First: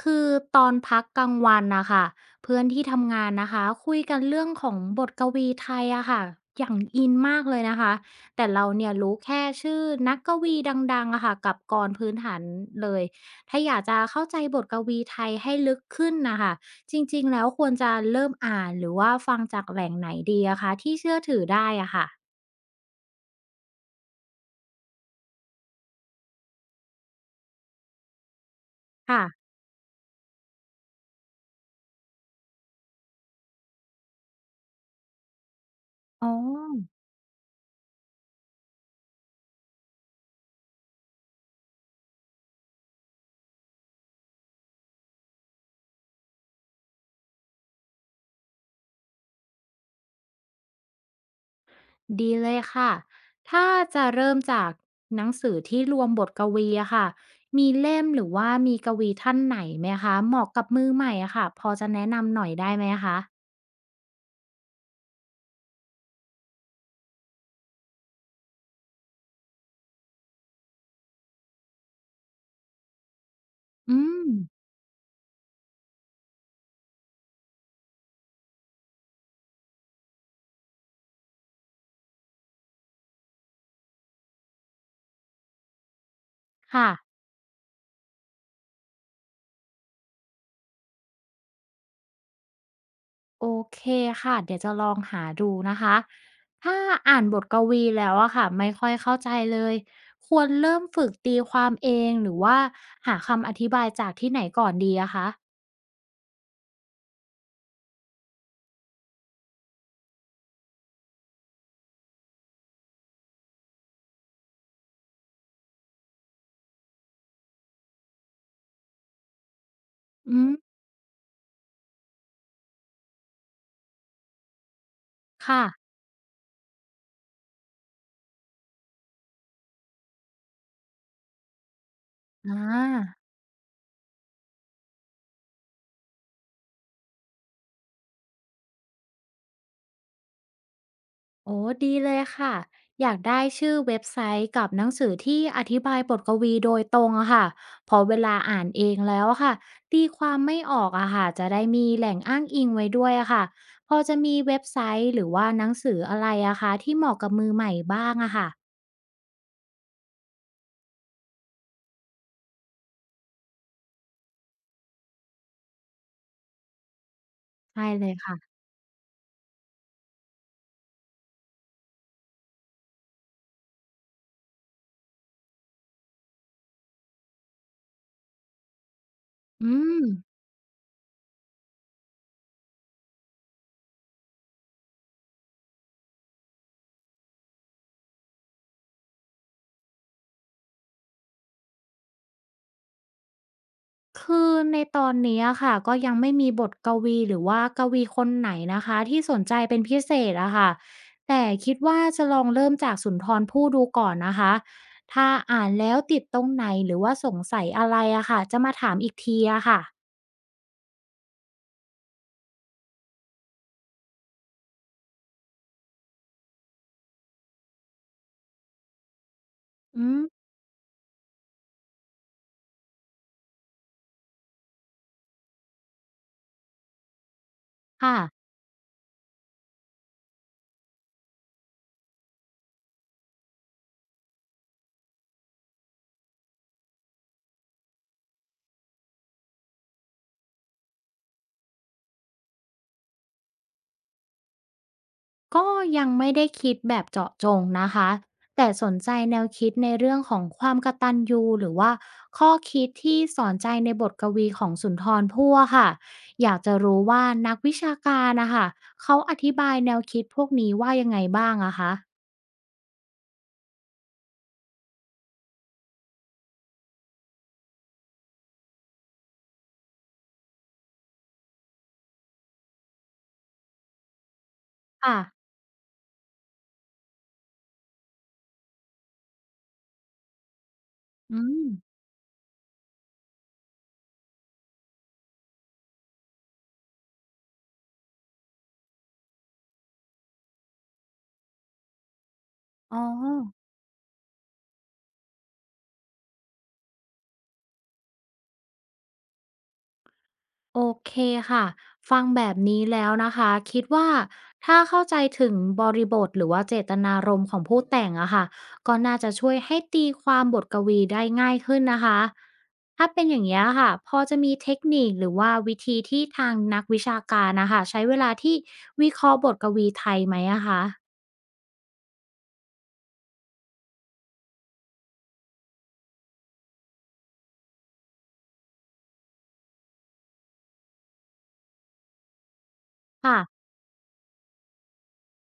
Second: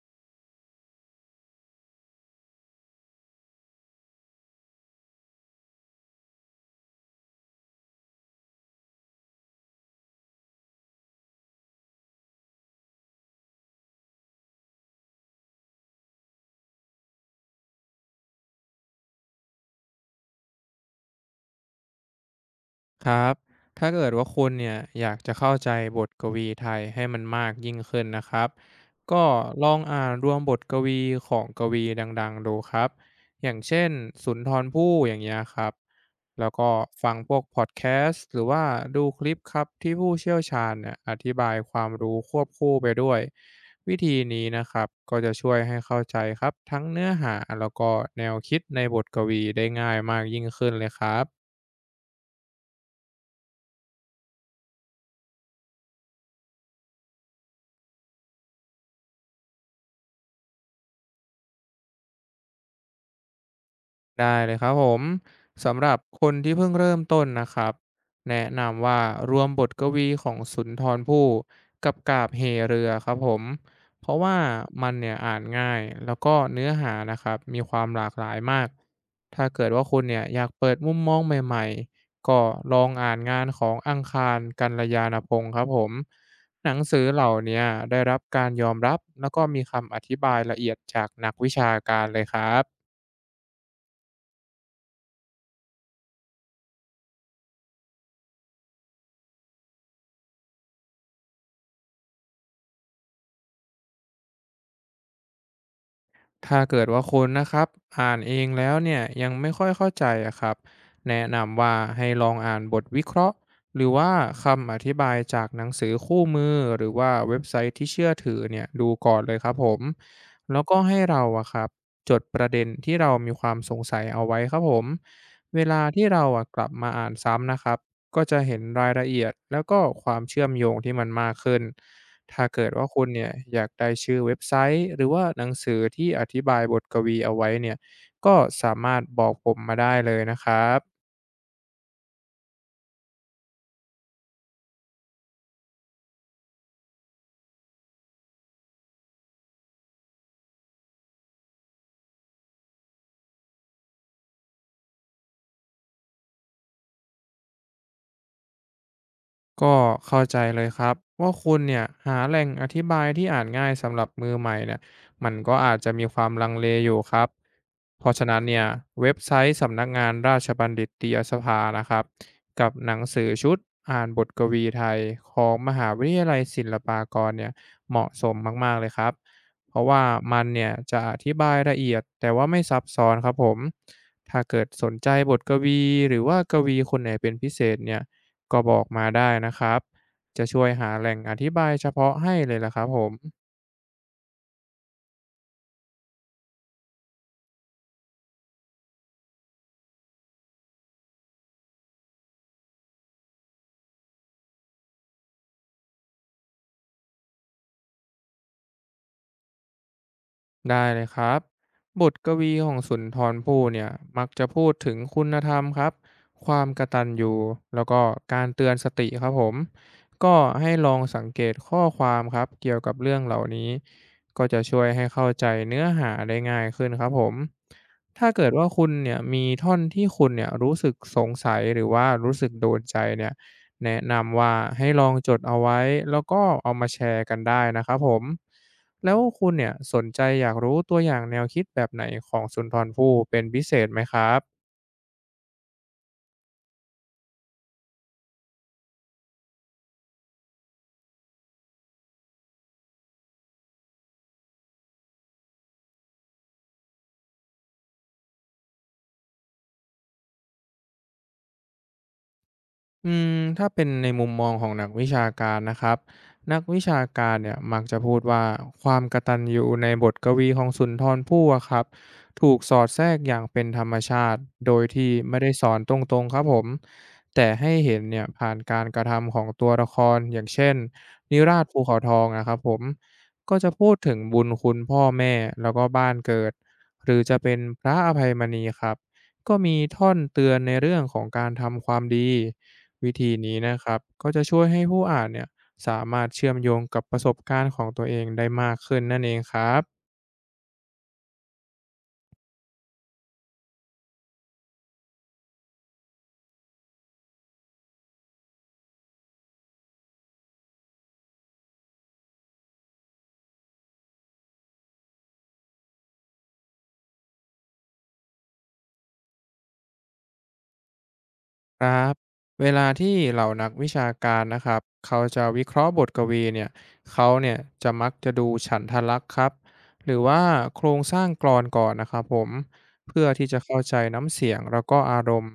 คือตอนพักกลางวันนะคะเพื่อนที่ทำงานนะคะคุยกันเรื่องของบทกวีไทยอะค่ะอย่างอินมากเลยนะคะแต่เราเนี่ยรู้แค่ชื่อนักกวีดังๆอะค่ะกับกรพื้นฐานเลยถ้าอยากจะเข้าใจบทกวีไทยให้ลึกขึ้นนะคะจริงๆแล้วควรจะเริ่มอ่านหรือว่าฟังจากแหล่งไหนดีอะคะที่เชื่อถือได้อะค่ะครับถ้าเกิดว่าคุณเนี่ยอยากจะเข้าใจบทกวีไทยให้มันมากยิ่งขึ้นนะครับค่ะก็ลองอ่านรวมบทกวีของกวีดังๆดูครับอย่างเช่นสุนทรภู่อย่างเงี้ยครับอ๋อ แล้วก็ฟังพวกพอดแคสต์หรือว่าดูคลิปครับที่ผู้เชี่ยวชาญเนี่ยอธิบายความรู้ควบคู่ไปด้วยวิธีนี้นะครับก็จะช่วยให้เข้าใจครับทั้งเนื้อหาแล้วก็แนวคิดในบทกวีได้ง่ายมากยิ่งขึ้นเลยครับ ดีเลยค่ะ ถ้าจะเริ่มจากหนังสือที่รวมบทกวีอะค่ะมีเล่มหรือว่ามีกวีท่านไหนไหมคะเหมาะกับมือใหม่อะค่ะ พอจะแนะนำหน่อยได้ไหมคะ ได้เลยครับผมสำหรับคนที่เพิ่งเริ่มต้นนะครับแนะนำว่ารวมบทกวีของสุนทรภู่กับกาบเหเรือครับผมอืเพราะม ว่ามันเนี่ยอ่านง่ายแล้วก็เนื้อหานะครับมีความหลากหลายมากถ้าเกิดว่าคุณเนี่ยอยากเปิดมุมมองใหม่ๆก็ลองอ่านงานของอังคารกัลยาณพงศ์ครับผมหนังค่ะสือเหล่าเนี้ได้รับการยอมรับแล้วก็มีคำอธิบายละเอียดจากนักวิชาการเลยครับ โอเคค่ะ เดี๋ยวจะลองหาดูนะคะ ถ้าอ่านบทกวีแล้วอะค่ะ ไม่ค่อยเข้าใจเลย ควรเริ่มฝึกตีความเองหรือว่าหาคำอธิบายจากที่ไหนก่อนดีอะคะถ้าเกิดว่าคนนะครับอ่านเองแล้วเนี่ยยังไม่ค่อยเข้าใจอะครับแนะนำว่าให้ลองอ่านบทวิเคราะห์หรือว่าคำอธิบายจากหนังสือคู่มือหรือว่าเว็บไซต์ที่เชื่อถือเนี่ยดูก่อนเลยครับผมอืมแล้วก็ให้เราอะครับจดประเด็นที่เรามีความสงสัยเอาไว้ครับผมเวค่ะลาที่เราอะกลับมาอ่านซ้ำนะครับก็จะเห็นรายละเอียดแล้วก็ความเชื่อมโยงที่มันมากขึ้น ถ้าอเกิดว่าคุณา เนี่ยอยากได้ชื่อเว็บไซต์หรือว่าหนังสือที่อธิบายบทกวีเอาไว้เนี่ยก็สามารถบอกผมมาได้เลยนะครับ โอ้ดีเลยค่ะอยากได้ชื่อเว็บไซต์กับหนังสือที่อธิบายบทกวีโดยตรงอะค่ะพอเวลาอ่านเองแล้วอะค่ะตีความไม่ออกอะค่ะจะได้มีแหล่งอ้างอิงไว้ด้วยอะค่ะพอจะมีเว็บไซต์หรือว่าหนังสืออะไรอะคะที่เหมาะกับมือใหม่บ้างอะค่ะก็เข้าใจเลยครับว่าคุณเนี่ยหาแหล่งอธิบายที่อ่านง่ายสำหรับมือใหม่เนี่ยมันก็อาจจะมีความลังเลอยู่ครับใช่เพเลยราะฉะนั้นค่ะเนี่ยเว็บไซต์สำนักงานราชบัณฑิตยสภานะครับกับหนังสือชุดอ่านบทกวีไทยของมหาวิทยาลัยศิลปากรเนี่ยเหมาะสมมากๆเลยครับอืเพราะว่าม มันเนี่ยจะอธิบายละเอียดแต่ว่าไม่ซับซ้อนครับผมถ้าเกิดสนใจบทกวีหรือว่ากวีคนไหนเป็นพิเศษเนี่ย ก็บอกมาได้นะครับ จะช่วยหาแหล่งอธิบายเฉพาะให้เลยล่ะครับผม คือในตอนนี้อะค่ะก็ยังไม่มีบทกวีหรือว่ากวีคนไหนนะคะที่สนใจเป็นพิเศษอะค่ะแต่คิดว่าจะลองเริ่มจากสุนทรภู่ดูก่อนนะคะถ้าอ่านแล้วติดตรงไหนหรือว่าสงสัยอะไรอะค่ะจะมาถามอีกทีอะค่ะได้เลยครับบทกวีของสุนทรภู่เนี่ยมักจะพูดถึงคุณธรรมครับความกตัญญูแล้วก็การเตือนสติครับผมอืมก็ให้ลองสังเกตข้อความครับเกี่ยวกับเรื่องเหล่านี้ก็จะช่วยให้เข้าใจเนื้อหาได้ง่ายขึ้นครับผมค่ะ ถ้าเกิดว่าคุณเนี่ยมีท่อนที่คุณเนี่ยรู้สึกสงสัยหรือว่ารู้สึกโดนใจเนี่ยแนะนำว่าให้ลองจดเอาไว้แล้วก็เอามาแชร์กันได้นะครับผม แล้วคุณเนี่ยสนใจอยากรู้ตัวอย่างแนวคิดแบบไหนของสุนทรภู่เป็นพิเศษไหมครับ ก็ยังไม่ได้คิดแบบเจาะจงนะคะแต่สนใจแนวคิดในเรื่องของความกตัญญูหรือว่าข้อคิดที่สอนใจในบทกวีของสุนทรภู่อะค่ะอยากจะรู้ว่านักวิชาการนะคะเขาอธิบายแนวคิดพวกนี้ว่ายังไงบ้างอะคะถ้าเป็นในมุมมองของนักวิชาการนะครับนักวิชาการเนี่ยมักจะพูดว่าความกตัญญูในบทกวีของสุนทรภู่อะครับถูกสอดแทรกอย่างเป็นธรรมชาติโดยที่ค่ะไม่ได้สอนตรงๆครับผมแต่ให้เห็นเนี่ยผ่านการกระทำของตัวละครอย่างเช่นอืนิรามศภูเขาทองนะครับผมก็จะพูดถึงบุญคุณพ่อแม่แล้วก็บ้านเกิดหรือจะเป็นพระอภัยมณีครับ ก็มีท่อนเตือนในเรื่องของการทำความดีอ๋อ วิธีนี้นะครับก็จะช่วยให้ผู้อ่านเนี่ยสามารถเชื่อมโยงกับประสบการณ์ของตัวเองได้มากขึ้นนั่นเองครับ โอเคค่ะ ฟังแบบนี้แล้วนะคะ คิดว่าถ้าเข้าใจถึงบริบทหรือว่าเจตนารมณ์ของผู้แต่งอะค่ะก็น่าจะช่วยให้ตีความบทกวีได้ง่ายขึ้นนะคะ ถ้าเป็นอย่างนี้ยค่ะพอจะมีเทคนิคหรือว่าวิธีที่ทางนักวิชาการนะคะใช้เวลาที่วิเคราะห์บทกวีไทยไหมอะคะครับเวลาที่เหล่านักวิชาการนะครับเขาจะวิเคราะห์บทกวีเนี่ยเขาเนี่ยจะมักจะดูฉันทลักษณ์ครับหรือว่าโครงสร้างกลอนก่อนนะครับผมเพื่อค่ะที่จะเข้าใจน้ำเสียงแล้วก็อารมณ์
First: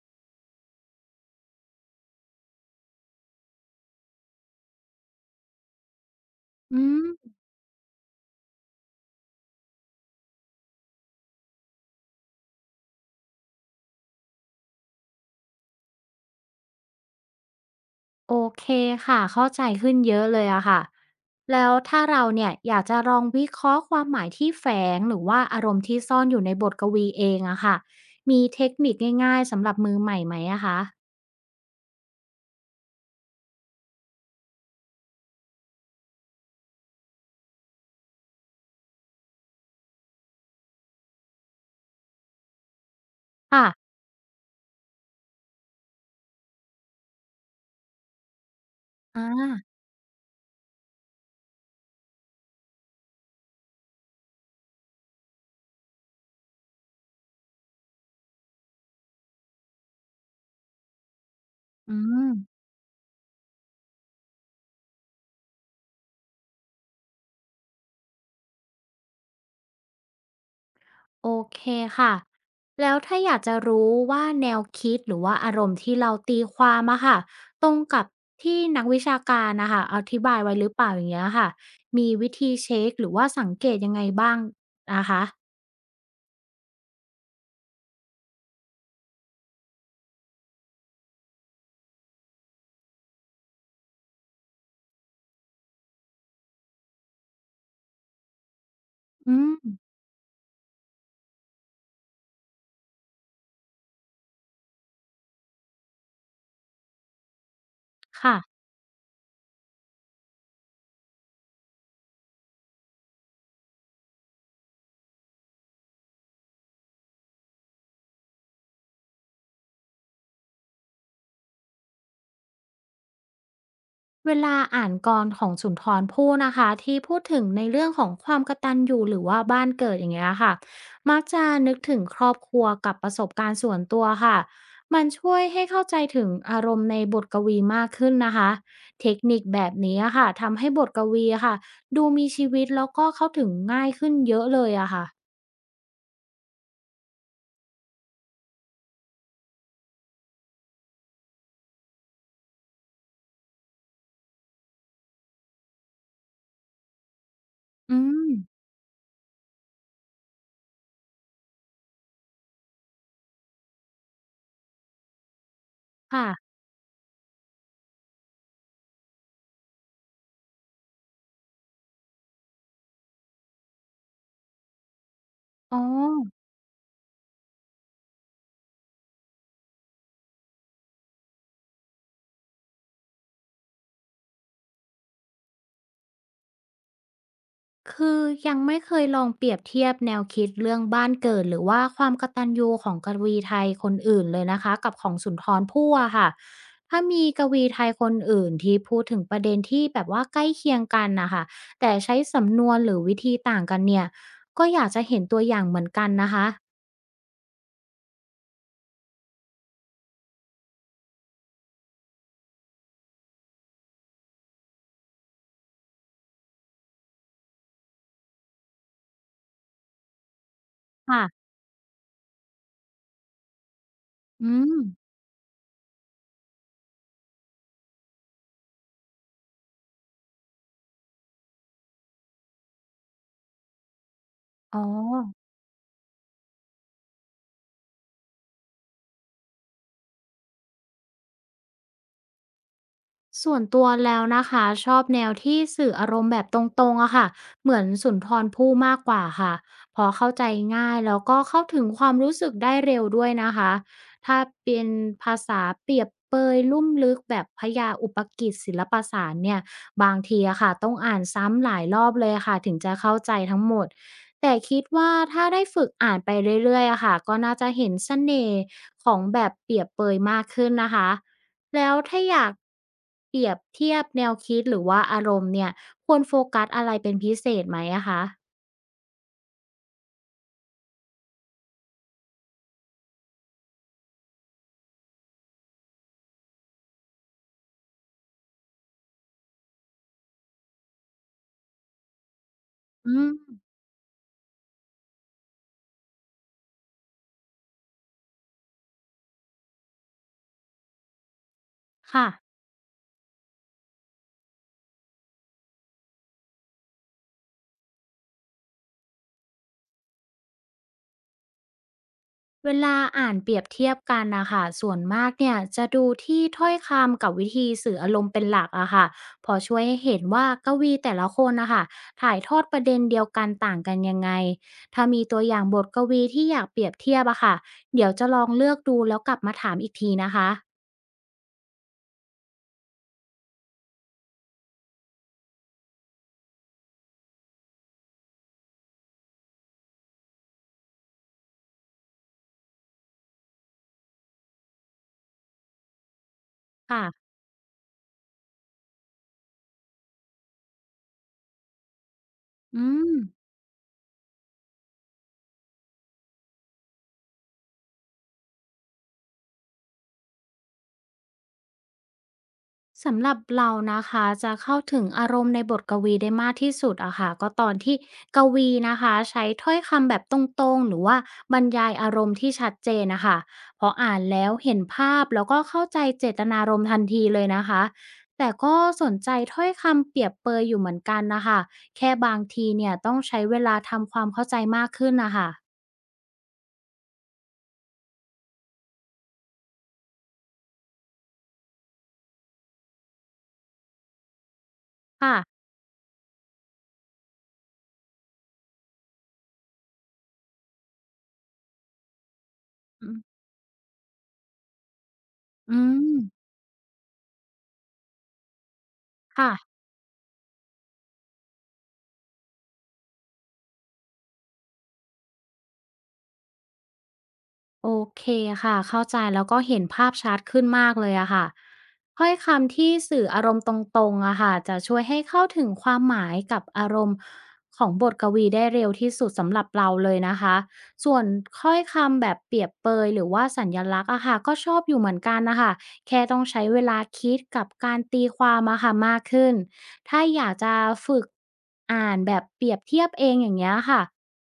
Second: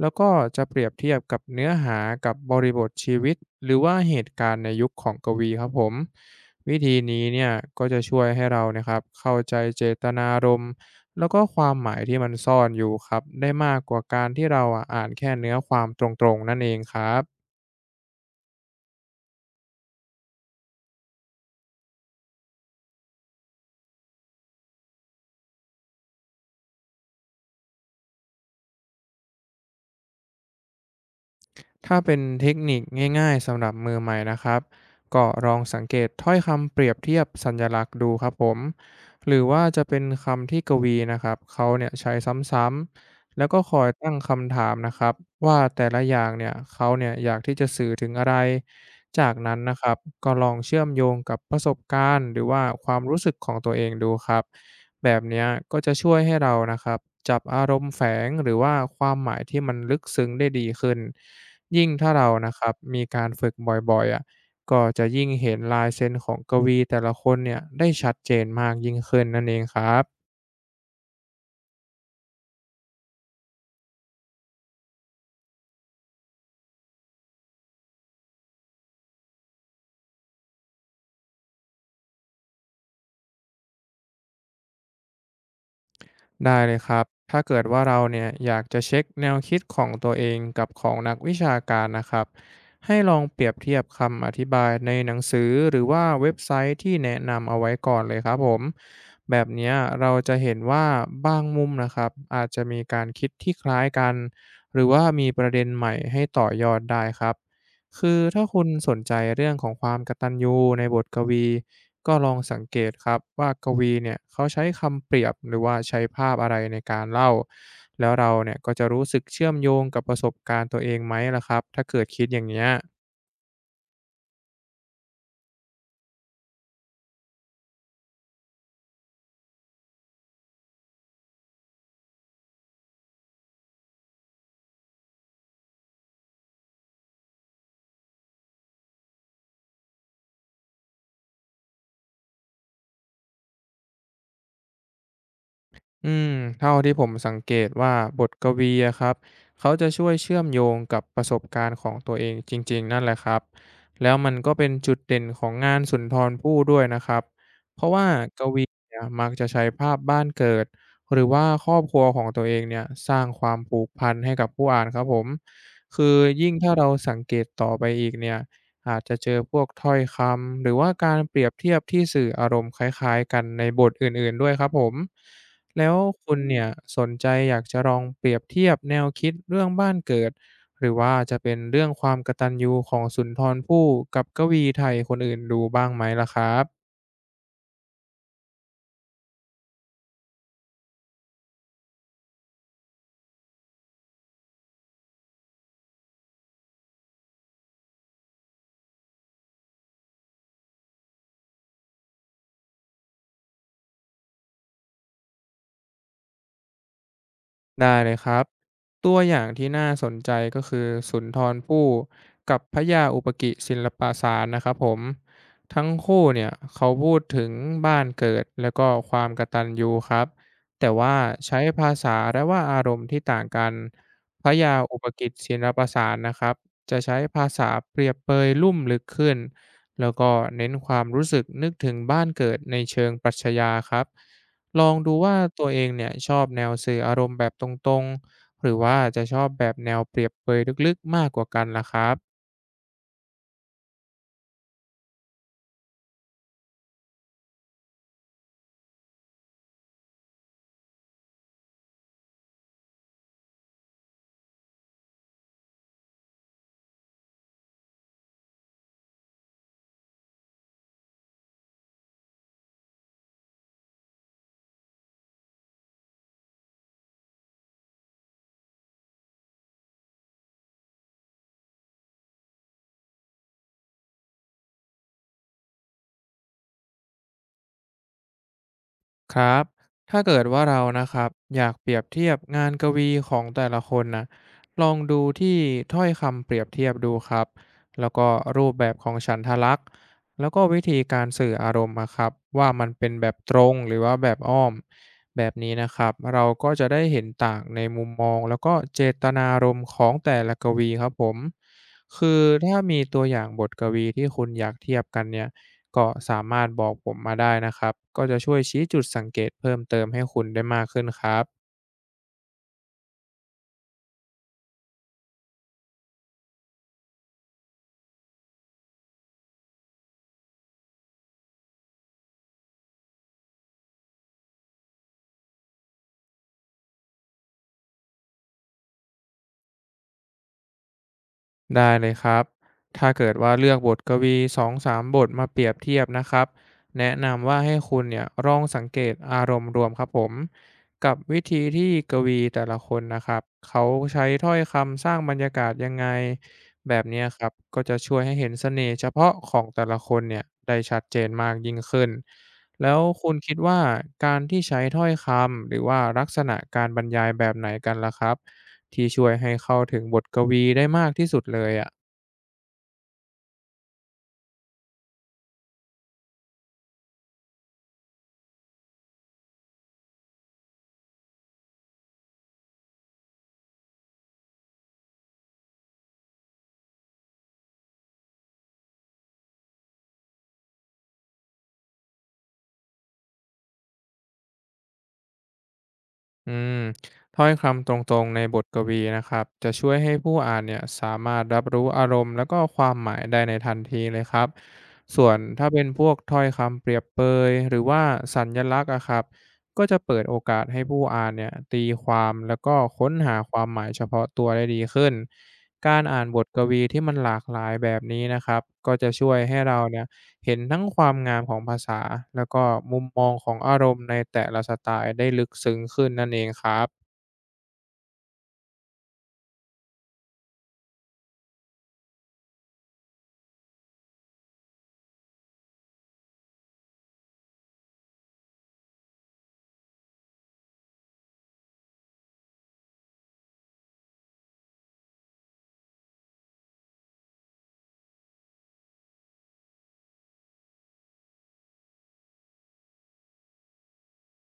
แล้วก็จะเปรียบเทียบกับเนื้อหากับบริบทชีวิตหรือว่าเหตุการณ์ในยุคของกวีครับผมวิอืธีม นี้เนี่ยก็จะช่วยให้เรานะครับเข้าใจเจตนารมณ์ แล้วก็ความหมายที่มันซ่อนอยู่ครับได้มากกว่าการที่เราอะอ่านแค่เนื้อความตรงๆนั่นเองครับโอเคค่ะ เข้าใจขึ้นเยอะเลยอะค่ะ แล้วถ้าเราเนี่ยอยากจะลองวิเคราะห์ความหมายที่แฝงหรือว่าอารมณ์ที่ซ่อนอยู่ในบทกวีเองอะค่ะ มีเทคนิคง่ายๆสำหรับมือใหม่ไหมอะคะถ้าเป็นเทคนิคง่ายๆสำหรับมือใหม่นะครับก็ลองสังเกตถ้อยคำเปรียบเทียบสัญลักษณ์ดูครับผมหรือว่าจะเป็นคำที่กวีนะครับเขาเนี่ยใช้ซ้ำๆ แล้วก็ค่ะคอยตั้งคำถามนะครับว่าแต่ละอย่างเนี่ยเขาเนี่ยอยากที่จะสื่อถึงอะไรอ่จากนั้นานะครับก็ลองเชื่อมโยงกับประสบการณ์หรือว่าความรู้สึกของตัวเองดูครับแบบเนี้ยก็จะช่วยให้เรานะครับจับอารมณ์แฝงหรือว่าความหมายที่มันลึกซึ้งได้ดีขึ้นยิ่งอืถ้าเรานะคมรับมีการฝึกบ่อยๆอ่ะก็จะยิ่งเห็นลายเซ็นของกวีแต่ละคนเนี่ยได้ชัดเจนมากยิ่งขึ้นนั่นเองครับ โอเคค่ะ แล้วถ้าอยากจะรู้ว่าแนวคิดหรือว่าอารมณ์ที่เราตีความอะค่ะตรงกับที่นักวิชาการนะคะอธิบายไว้หรือเปล่าอย่างเงี้ยค่ะมีวิธีเช็คหรือว่าสังเกตยังไงบ้างนะคะได้เลยครับถ้าเกิดว่าเราเนี่ยอยากจะเช็คแนวคิดของตัวเองกับของนักวิชาการนะครับให้ลองเปรียบเทียบคำอธิบายในหนังสือหรือว่าเว็บไซต์ที่แนะนำเอาไว้ก่อนเลยครับผมแบอืบม เนี้ยเราจะเห็นว่าบางมุมนะครับอาจจะมีการคิดที่คล้ายกันหรือว่ามีประเด็นใหม่ให้ต่อยอดได้ครับ คือค่ะถ้าคุณสนใจเรื่องของความกตัญญูในบทกวีก็ลองสังเกตครับว่ากวีเนี่ยเขาใช้คำเปรียบหรือว่าใช้ภาพอะไรในการเล่าแล้วเราเนี่ยก็จะรู้สึกเชื่อมโยงกับประสบการณ์ตัวเองไหมล่ะครับถ้าเกิดคิดอย่างเนี้ย เวลาอ่านกรของสุนทรภู่นะคะที่พูดถึงในเรื่องของความกตัญญูหรือว่าบ้านเกิดอย่างเงี้ยค่ะมักจะนึกถึงครอบครัวกับประสบการณ์ส่วนตัวค่ะมันช่วยให้เข้าใจถึงอารมณ์ในบทกวีมากขึ้นนะคะเทคนิคแบบนี้อะค่ะทำให้บทกวีอะค่ะดูมีชีวิตแล้วก็เข้าถึงง่ายขึ้นเยอะเลยอะค่ะอืมเท่าที่ผมสังเกตว่าบทกวีอะครับเขาจะช่วยเชื่อมโยงกับประสบการณ์ของตัวเองจริงๆนั่นแหละครับแล้วมันก็เป็นจุดเด่นของงานสุนทรภู่ด้วยนะครับเพราะอืว่ามกวีเนี่ยมักจะใช้ภาพบ้านเกิดหรือว่าครอบครัวของตัวเองเนี่ยสร้างความผูกพันให้กับผู้อ่านครับผมคือค่ะยิ่งถ้าเราสังเกตต่อไปอีกเนี่ยอาจจะเจอพวกถ้อยคำหรือว่าการเปรียบเทียบที่สื่ออารมณ์คล้ายๆกันในบทอื่นๆด้วยครับผม อ๋อ แล้วคุณเนี่ยสนใจอยากจะลองเปรียบเทียบแนวคิดเรื่องบ้านเกิดหรือว่าจะเป็นเรื่องความกตัญญูของสุนทรภู่กับกวีไทยคนอื่นดูบ้างไหมล่ะครับ คือยังไม่เคยลองเปรียบเทียบแนวคิดเรื่องบ้านเกิดหรือว่าความกตัญญูของกวีไทยคนอื่นเลยนะคะกับของสุนทรภู่อะค่ะถ้ามีกวีไทยคนอื่นที่พูดถึงประเด็นที่แบบว่าใกล้เคียงกันนะคะแต่ใช้สำนวนหรือวิธีต่างกันเนี่ยก็อยากจะเห็นตัวอย่างเหมือนกันนะคะได้เลยครับตัวอย่างที่น่าสนใจก็คือสุนทรภู่กับพระยาอุปกิศิลปาสารนะครับผมทั้งคู่เนี่ยเขาพูดถึงบ้านเกิดแล้วก็ความกตัญญูครับแต่ว่าค่ะใช้ภาษาและว่าอารมณ์ที่ต่างกันพอืระมยาอุปกิจศิลปาสารนะครับจะใช้ภาษาเปรียบเปยลุ่มลึกขึ้นแล้วก็เน้นความรู้สึกนึกถึงบ้านเกิดในเชิงปรัชญาครับ อ๋อ ลองดูว่าตัวเองเนี่ยชอบแนวสื่ออารมณ์แบบตรงๆหรือว่าจะชอบแบบแนวเปรียบเปรยลึกๆมากกว่ากันล่ะครับ ส่วนตัวแล้วนะคะชอบแนวที่สื่ออารมณ์แบบตรงๆอะค่ะเหมือนสุนทรภู่มากกว่าค่ะพอเข้าใจง่ายแล้วก็เข้าถึงความรู้สึกได้เร็วด้วยนะคะถ้าเป็นภาษาเปรียบเปยลุ่มลึกแบบพยาอุปกิจศิลปสารเนี่ยบางทีอะค่ะต้องอ่านซ้ำหลายรอบเลยค่ะถึงจะเข้าใจทั้งหมดแต่คิดว่าถ้าได้ฝึกอ่านไปเรื่อยๆอะค่ะก็น่าจะเห็นเสน่ห์ของแบบเปรียบเปยมากขึ้นนะคะ แล้วถ้าอยากเปรียบเทียบแนวคิดหรือว่าอารมณ์เนี่ยควรโฟกัสอะไรเป็นพิเศษไหมอะคะครับ ถ้าเกิดว่าเรานะครับอยากเปรียบเทียบงานกวีของแต่ละคนนะลองดูที่ถ้อยคำเปรียบเทียบดูครับแล้วก็รูปแบบของฉันทลักษณ์แล้วก็วิธีการสื่ออารมณ์นะครับว่ามันเป็นอืแบมบตรงหรือว่าแบบอ้อมแบบนี้นะครับเราก็จะได้เห็นต่างในมุมมองแล้วก็เจตนารมณ์ของแต่ละกวีครับผม ค่ะคือถ้ามีตัวอย่างบทกวีที่คุณอยากเทียบกันเนี่ยก็สามารถบอกผมมาได้นะครับก็จะช่วยชี้จุดสังเกตเพิ่มเติมให้คุณได้มากขึ้นครับ เวลาอ่านเปรียบเทียบกันน่ะค่ะส่วนมากเนี่ยจะดูที่ถ้อยคำกับวิธีสื่ออารมณ์เป็นหลักอะค่ะพอช่วยให้เห็นว่ากวีแต่ละคนน่ะค่ะถ่ายทอดประเด็นเดียวกันต่างกันยังไงถ้ามีตัวอย่างบทกวีที่อยากเปรียบเทียบอะค่ะเดี๋ยวจะลองเลือกดูแล้วกลับมาถามอีกทีนะคะได้เลยครับ ถ้าเกิดว่าเลือกบทกวีสองสามบทมาเปรียบเทียบนะครับ แนะนำว่าให้คุณเนี่ยลองสังเกตอารมณ์รวมครับผม กับวิธีที่กวีแต่ละคนนะครับเขาใช้ถ้อยคำสร้างบรรยากาศยังไงแบค่ะบเนี้ยครับก็จะช่วยให้เห็นเสน่ห์เฉพาะของแต่ละคนเนี่ยได้ชัดเจนมากยิ่งขึ้น อืแล้วม คุณคิดว่าการที่ใช้ถ้อยคำหรือว่าลักษณะการบรรยายแบบไหนกันล่ะครับ ที่ช่วยให้เข้าถึงบทกวีได้มากที่สุดเลยอะสำหรับเรานะคะจะเข้าถึงอารมณ์ในบทกวีได้มากที่สุดอะค่ะก็ตอนที่กวีนะคะใช้ถ้อยคำแบบตรงๆหรือว่าบรรยายอารมณ์ที่ชัดเจนนะคะพออ่านแล้วเห็นภาพแล้วก็เข้าใจเจตนารมณ์ทันทีเลยนะคะแต่ก็สนใจถ้อยคำเปรียบเปรยอยู่เหมือนกันนะคะแค่บางทีเนี่ยต้องใช้เวลาทำความเข้าใจมากขึ้นนะคะอืมถ้อยคำตรงๆในบทกวีนะครับจะช่วยให้ผู้อ่านเนี่ยสามารถรับรู้อารมณ์แล้วก็ความหมายได้ในทันทีเลยครับส่วนค่ะถ้าเป็นพวกถ้อยคำเปรียบเปยหรือว่าสัญลักษณ์อะครับก็จะเปิดโอกาสให้ผู้อ่านเนี่ยตีความแล้วก็อืค้นหามความหมายเฉพาะตัวได้ดีขึ้นอืกามรอ่านบทกวีที่มันหลากหลายแบบนี้นะครับก็จะช่วยค่ะ ให้เราเนี่ย เห็นทั้งความงามของภาษาแล้วก็มุมมองของอารมณ์ในแต่ละสไตล์ได้ลึกซึ้งขึ้นนั่นเองครับ โอเคค่ะเข้าใจแล้วก็เห็นภาพชัดขึ้นมากเลยอะค่ะถ้อยคำที่สื่ออารมณ์ตรงๆอะค่ะจะช่วยให้เข้าถึงความหมายกับอารมณ์ของบทกวีได้เร็วที่สุดสำหรับเราเลยนะคะส่วนถ้อยคำแบบเปรียบเปรยหรือว่าสัญลักษณ์อะค่ะก็ชอบอยู่เหมือนกันนะคะแค่ต้องใช้เวลาคิดกับการตีความอะค่ะมากขึ้นถ้าอยากจะฝึกอ่านแบบเปรียบเทียบเองอย่างเงี้ยค่ะ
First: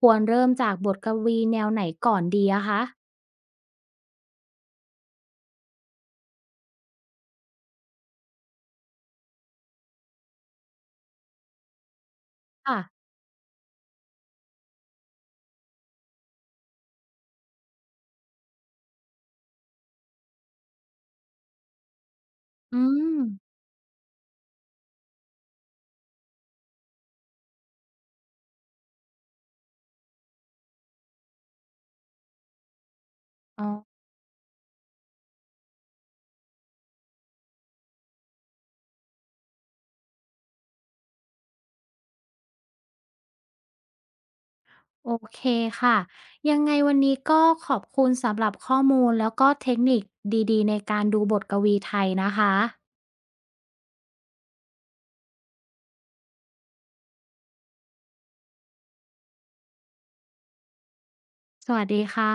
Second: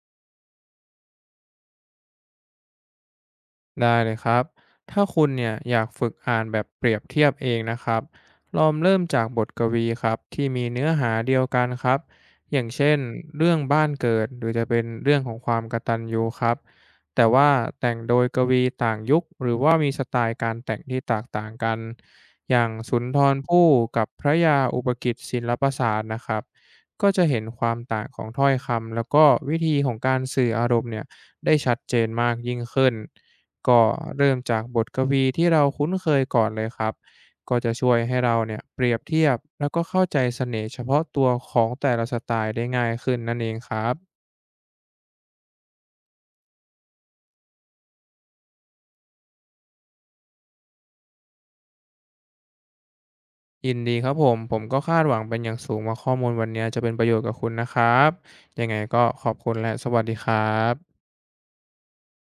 ควรเริ่มจากบทกวีแนวไหนก่อนดีอะคะ ได้เลยครับ ถ้าคุณเนี่ยอยากฝึกอ่านแบบเปรียบเทียบเองนะครับลองเริ่มจากบทกวีครับที่มีเนื้อหาเดียวกันครับ อย่างค่ะเช่นเรื่องบ้านเกิดหรือจะเป็นเรื่องของความกตัญญูครับ แต่ว่าแต่งโดยกวีต่างยุคหรือว่ามีสไตล์การแต่งที่แตกต่างกัน อย่างอืสุนมทรภู่กับพระยาอุปกิจศิลปศาสตร์นะครับก็จะเห็นความต่างของถ้อยคำแล้วก็วิธีของการสื่ออารมณ์เนี่ยได้ชัดเจนมากยิ่งขึ้น อ๋อก็เริ่มจากบทกวีที่เราคุ้นเคยก่อนเลยครับก็จะช่วยให้เราเนี่ยเปรียบเทียบแล้วก็เข้าใจเสน่ห์เฉพาะตัวของแต่ละสไตล์ได้ง่ายขึ้นนั่นเองครับโอเคค่ะ ยังไงวันนี้ก็ขอบคุณสำหรับข้อมูลแล้วก็เทคนิคดีๆในการดูบทกวีไทยนะคะ ยินดีครับผมก็คาดหวังเป็นอย่างสูงว่าข้อมูลวันนี้จะเป็นประโยชน์กับคุณนะครับยังไงก็ขอบคุณและสวัสดีครับสวัสดีค่ะ